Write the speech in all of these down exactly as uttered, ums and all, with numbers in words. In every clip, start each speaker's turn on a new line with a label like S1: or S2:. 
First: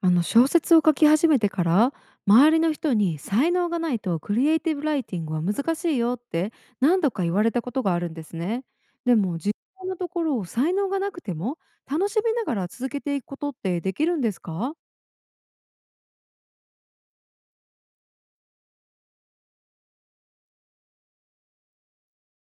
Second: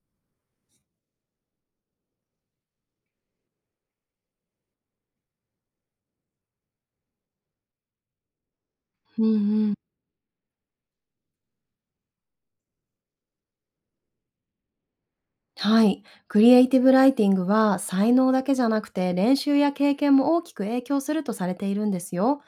S1: あの小説を書き始めてから周りの人に才能がないとクリエイティブライティングは難しいよって何度か言われたことがあるんですね。で
S2: うんう
S1: も実
S2: ん、
S1: 際のところ才能がなくても楽しみながら続けていくことってできるんですか？
S2: はい。クリエイティブライティングは才能だけじゃなくて、練習や経験も大きく影響するとされているんですよ。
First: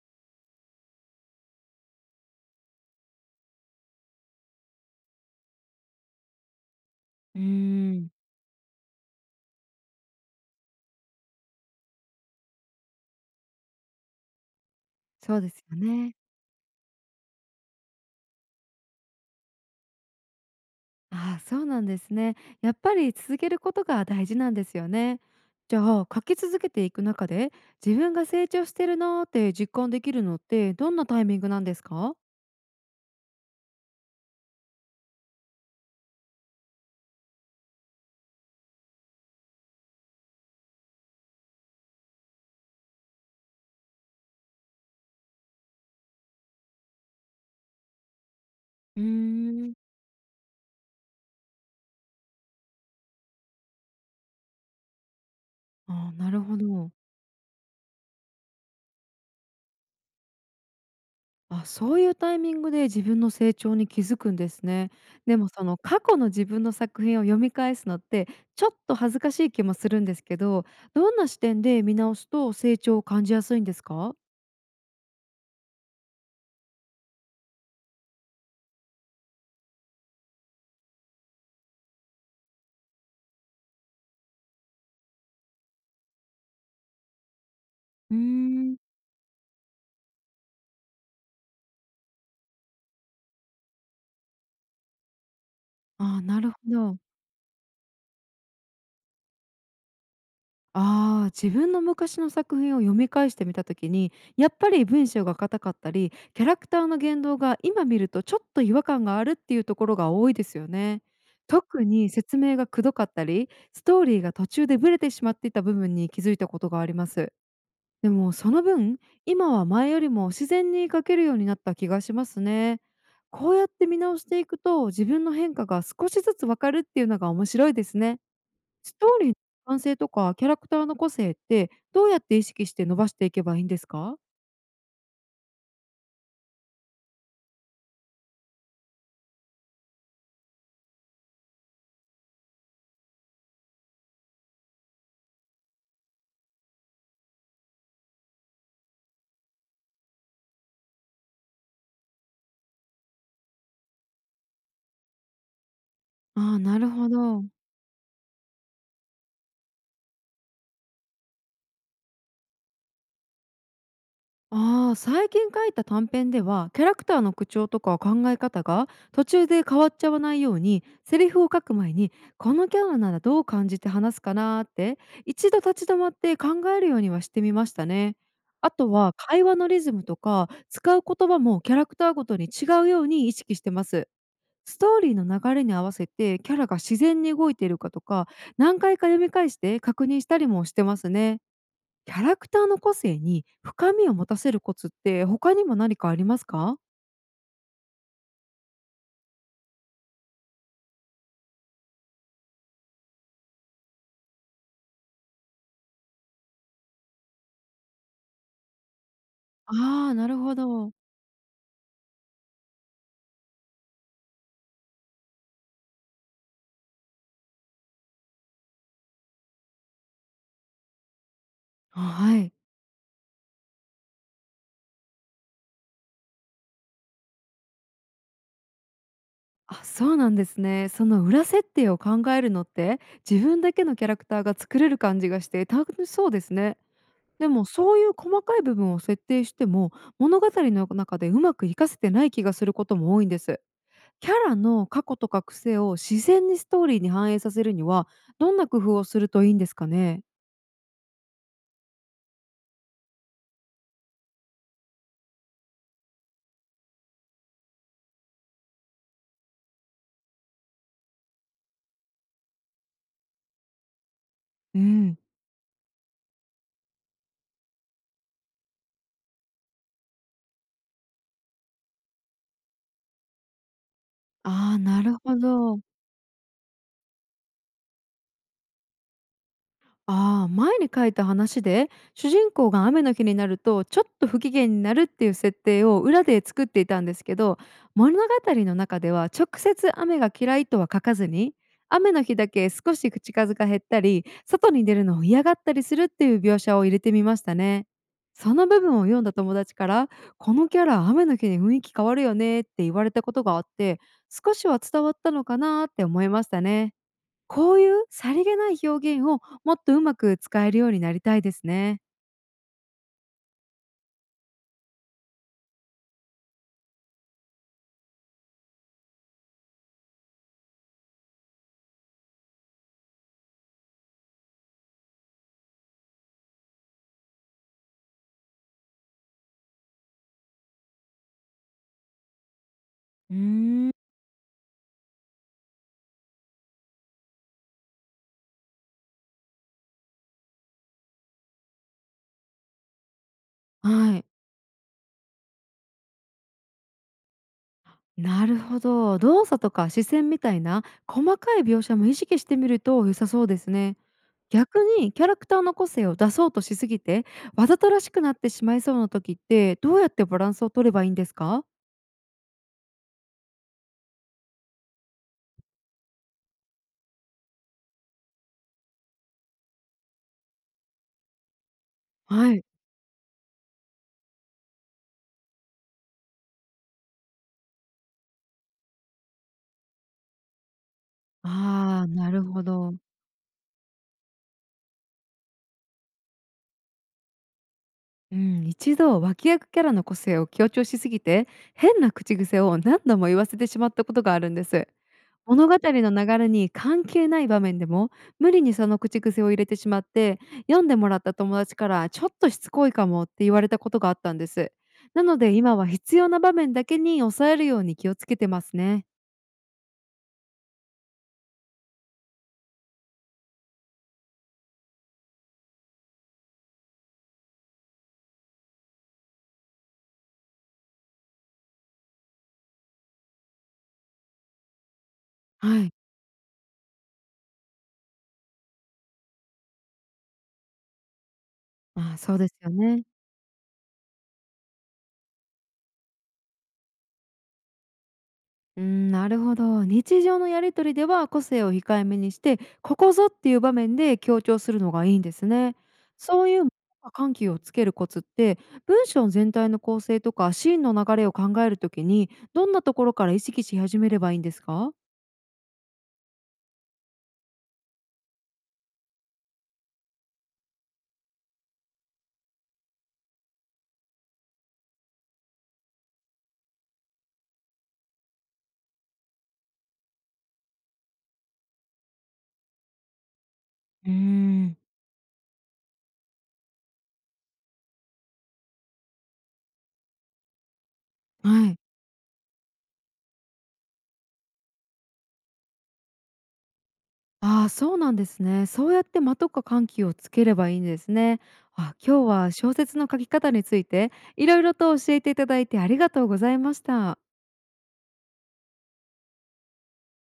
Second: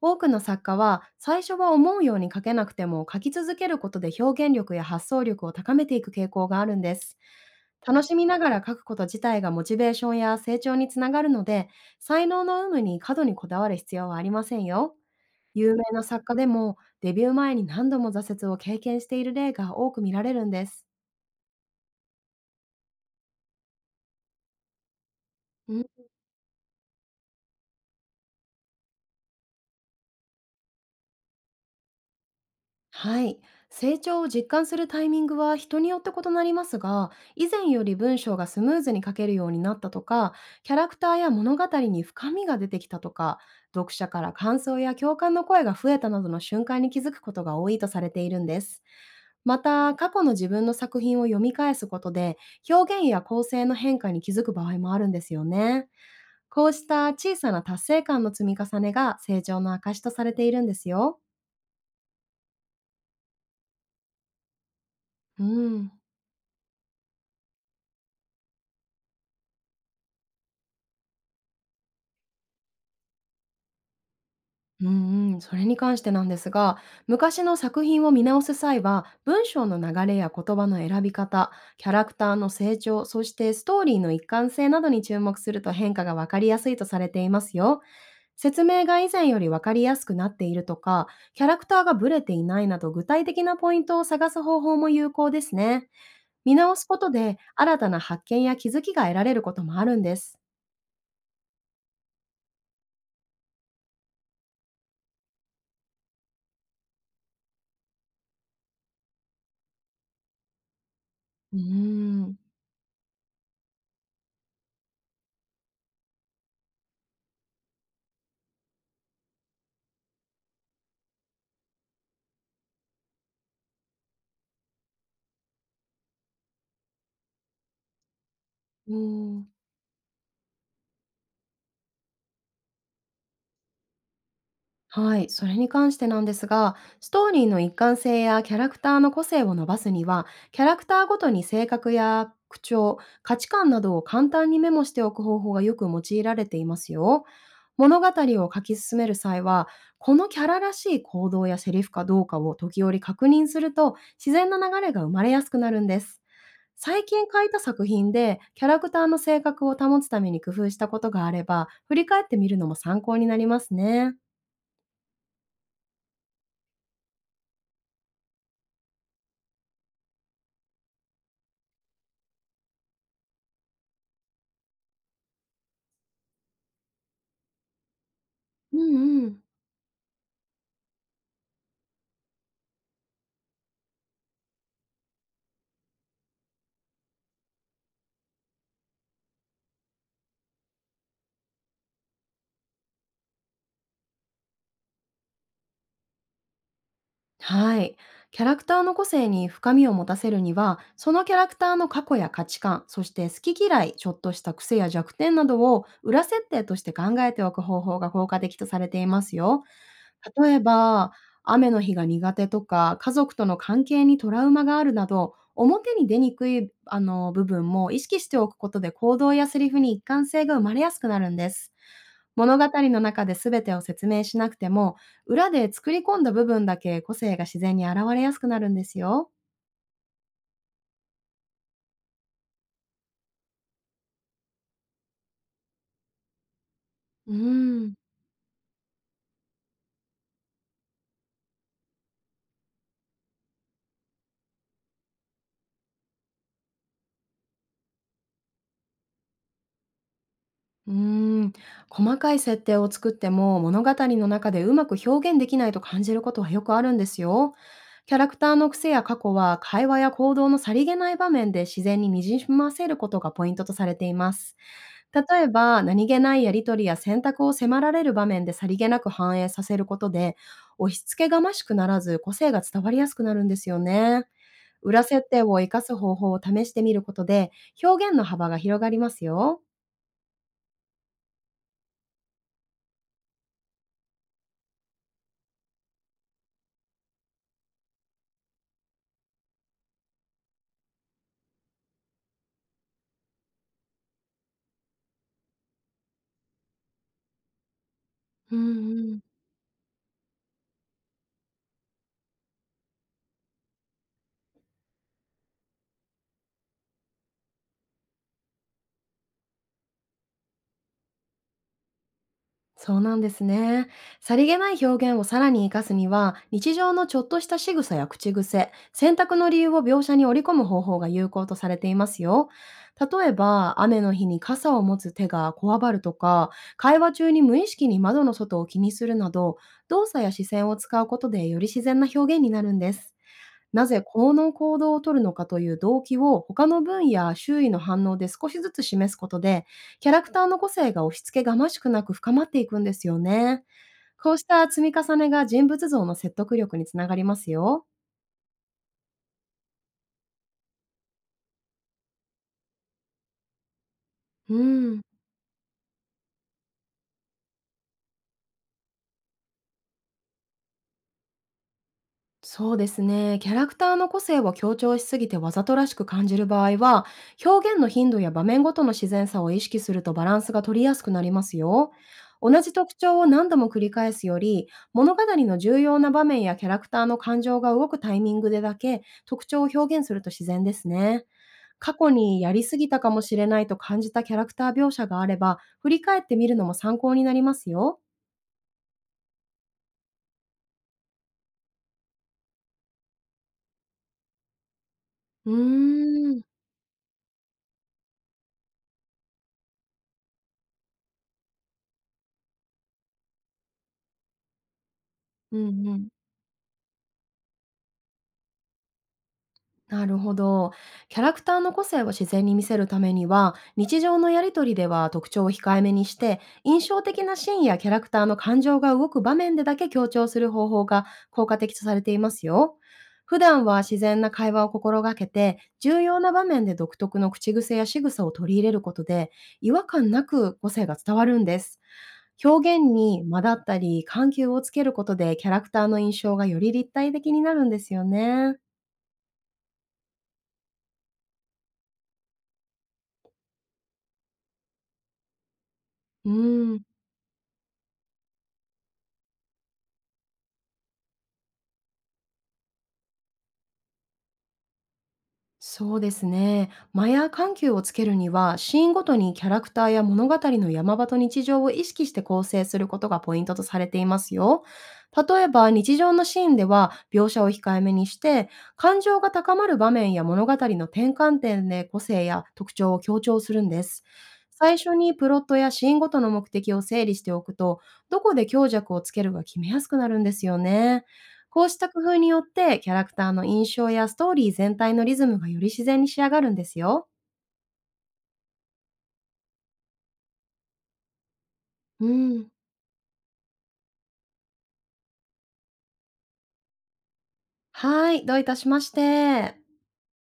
S2: 多くの作家は最初は思うように書けなくても、書き続けることで表現力や発想力を高めていく傾向があるんです。
S1: うー
S2: 楽
S1: ん
S2: しみながら書くこと自体がモチベーションや成長につながるので、才能の有無に過度にこだわる必要はありませんよ。
S1: そうです
S2: 有
S1: よ
S2: 名な
S1: ね。
S2: 作家でもデビュー前に何度も挫折を経験している例が多く見られるんです。
S1: ああ、そうなんですね。やっぱり続けることが大事なんですよね。
S2: う
S1: じゃ
S2: ん。
S1: あ書き続けていく中で自分が成長してるなーって実感できるのってどんなタイミングなんですか？
S2: はい。成長を実感するタイミングは人によって異なりますが、以前より文章がスムーズに書けるようになったとか、キャラクターや物語に深みが出てきたとか、読者から感想や共感の声が増えたなどの瞬間に気づくことが多いとされているんです。
S1: うー
S2: ま
S1: ん
S2: た、過去の自分の作品を読み返すことで、表現や構成の変化に気づく場合もあるんですよね。
S1: ああ、なるほ
S2: こうし
S1: ど。
S2: た小さな達成感の積み重ねが成長の証とされているんですよ。
S1: あ、そういうタイミングで自分の成長に気づくんですね。で
S2: う
S1: もその
S2: ん。
S1: 過去の自分の作品を読み返すのってちょっと恥ずかしい気もするんですけど、どんな視点で見直すと成長を感じやすいんですか？
S2: うんうん、それに関してなんですが、昔の作品を見直す際は、文章の流れや言葉の選び方、キャラクターの成長、そしてストーリーの一貫性などに注目すると変化が分かりやすいとされていますよ。
S1: うー
S2: 説
S1: ん。
S2: 明が以前より分かりやすくなっているとか、キャラクターがブレていないなど、具体的なポイントを探す方法も有効ですね。
S1: ああ、なる
S2: 見
S1: ほ
S2: 直すこ
S1: ど。
S2: とで新たな発見や気づきが得られることもあるんです。
S1: ああ、自分の昔の作品を読み返してみた時にやっぱり文章が硬かったりキャラクターの言動が今見るとちょっと違和感があるっていうところが多いですよね。
S2: うー
S1: 特に
S2: ん。
S1: 説明がくどかったりストーリーが途中でブレてしまっていた部分に気づいたことがあります。でもその分今は前よりも自然に描けるようになった気がしますね。こうやって見直していくと自分の変化が少しずつわかるっていうのが面白いですね。ス
S2: う
S1: トーリーの
S2: ん。
S1: 完成とかキャラクターの個性ってどうやって意識して伸ばしていけばいいんですか？
S2: はい、それに関してなんですが、ストーリーの一貫性やキャラクターの個性を伸ばすには、キャラクターごとに性格や口調、価値観などを簡単にメモしておく方法がよく用いられていますよ。物語を書き進める際は、このキャラらしい行動やセリフかどうかを時折確認すると、自然な流れが生まれやすくなるんです。
S1: ああ、なる
S2: 最
S1: ほ
S2: 近書
S1: ど。
S2: いた作品で、キャラクターの性格を保つために工夫したことがあれば、振り返ってみるのも参考になりますね。
S1: ああ、最近書いた短編ではキャラクターの口調とか考え方が途中で変わっちゃわないようにセリフを書く前にこのキャラならどう感じて話すかなーって一度立ち止まって考えるようにはしてみましたね。あ
S2: う
S1: とは
S2: んうん。
S1: 会話のリズムとか使う言葉もキャラクターごとに違うように意識してます。ストーリーの流れに合わせてキャラが自然に動いているかとか何回か読み返して確認したりもしてますね。キャラクターの個性に深みを持たせるコツって他にも何かありますか？
S2: はい。キャラクターの個性に深みを持たせるには、そのキャラクターの過去や価値観、そして好き嫌い、ちょっとした癖や弱点などを裏設定として考えておく方法が効果的とされていますよ。
S1: ああ、なる
S2: 例
S1: ほ
S2: え
S1: ど。
S2: ば、雨の日が苦手とか、家族との関係にトラウマがあるなど、表に出にくいあの部分も意識しておくことで、行動やセリフに一貫性が生まれやすくなるんです。
S1: あ、はい。
S2: 物語の中で全てを説明しなくても、裏で作り込んだ部分だけ個性が自然に現れやすくなるんですよ。
S1: あ、そうなんですね。その裏設定を考えるのって自分だけのキャラクターが作れる感じがして楽しそうですね。
S2: う
S1: でも
S2: ーん。
S1: そういう細かい部分を設定しても物語の中でうまく活かせてない気がすることも多いんです。キャラの過去とか癖を自然にストーリーに反映させるには、どんな工夫をするといいんですかね？
S2: うーん、細かい設定を作っても物語の中でうまく表現できないと感じることはよくあるんですよ。キャラクターの癖や過去は、会話や行動のさりげない場面で自然ににじませることがポイントとされています。
S1: うん。
S2: 例えば、何気ないやり取りや選択を迫られる場面でさりげなく反映させることで、押し付けがましくならず、個性が伝わりやすくなるんですよね。
S1: ああ、な
S2: 裏
S1: る
S2: 設
S1: ほ
S2: 定を活
S1: ど。
S2: かす方法を試してみることで、表現の幅が広がりますよ。
S1: ああ、前に書いた話で主人公が雨の日になるとちょっと不機嫌になるっていう設定を裏で作っていたんですけど物語の中では直接雨が嫌いとは書かずに雨の日だけ少し口数が減ったり外に出るのを嫌がったりするっていう描写を入れてみましたね。そ
S2: う
S1: の部
S2: ん
S1: 分を
S2: う
S1: 読
S2: ん。
S1: んだ友達から「このキャラ雨の日に雰囲気変わるよね」って言われたことがあって少しは伝わったのかなって思いましたね。こういうさりげない表現をもっとうまく使えるようになりたいですね。
S2: そうなんですね。さりげない表現をさらに活かすには、日常のちょっとした仕草や口癖、選択の理由を描写に織り込む方法が有効とされていますよ。例えば、雨の日に傘を持つ手がこわばるとか、会話中に無意識に窓の外を気にするなど、動作や視線を使うことでより自然な表現になるんです。
S1: う
S2: な
S1: ーん。
S2: ぜこの行動をとるのかという動機を他の文や周囲の反応で少しずつ示すことで、キャラクターの個性が押し付けがましくなく深まっていくんですよね。
S1: はい。
S2: こうした積み重ねが人物像の説得力につながりますよ。
S1: なるほど。動作とか視線みたいな細かい描写も意識してみると良さそうですね。
S2: う
S1: 逆
S2: ん。
S1: にキャラクターの個性を出そうとしすぎてわざとらしくなってしまいそうな時ってどうやってバランスを取ればいいんですか？
S2: そうですね。キャラクターの個性を強調しすぎてわざとらしく感じる場合は、表現の頻度や場面ごとの自然さを意識するとバランスが取りやすくなりますよ。同
S1: はい。
S2: じ特徴を何度も繰り返すより、物語の重要な場面やキャラクターの感情が動くタイミングでだけ特徴を表現すると自然ですね。過
S1: ああ、
S2: 去
S1: なる
S2: にや
S1: ほ
S2: りすぎ
S1: ど。
S2: たかもしれないと感じたキャラクター描写があれば、振り返ってみるのも参考になりますよ。
S1: うん、一度脇役キャラの個性を強調しすぎて変な口癖を何度も言わせてしまったことがあるんです。
S2: うー
S1: 物語の流
S2: ん。
S1: れに関係ない場面でも無理にその口癖を入れてしまって読んでもらった友達からちょっとしつこいかもって言われたことがあったんです。なので
S2: う
S1: 今は
S2: んうん。
S1: 必要な場面だけに抑えるように気をつけてますね。
S2: なるほど。キャラクターの個性を自然に見せるためには、日常のやりとりでは特徴を控えめにして、印象的なシーンやキャラクターの感情が動く場面でだけ強調する方法が効果的とされていますよ。普段は自然な会話を心がけて、
S1: はい。
S2: 重要な場面で独特の口癖や仕草を取り入れることで、違和感なく個性が伝わるんです。
S1: ああ、そうですよ
S2: 表現
S1: ね。
S2: に間だったり、緩急をつけることで、キャラクターの印象がより立体的になるんですよね。
S1: うん、なるほど。日常のやり取りでは個性を控えめにして、ここぞっていう場面で強調するのがいいんですね。
S2: う
S1: そういう
S2: ん。
S1: 緩急をつけるコツって、文章全体の構成とかシーンの流れを考えるときに、どんなところから意識し始めればいいんですか？
S2: そうですね。マヤ緩急をつけるには、シーンごとにキャラクターや物語の山場と日常を意識して構成することがポイントとされていますよ。例えば、日常のシーンでは描写を控えめにして、感情が高まる場面や物語の転換点で個性や特徴を強調するんです。
S1: うー
S2: 最
S1: ん、
S2: 初にプロットやシーンごとの目的を整理しておくと、どこで強弱をつけるか決めやすくなるんですよね。こ
S1: は
S2: うし
S1: い。
S2: た工夫によって、キャラクターの印象やストーリー全体のリズムがより自然に仕上がるんですよ。
S1: ああ、そうなんですね。そうやって間とか緩急をつければいいんですね。あ、
S2: う
S1: 今日
S2: ん。
S1: は小説の書き方についていろいろと教えていただいてありがとうございました。
S2: はい、どういたしまして。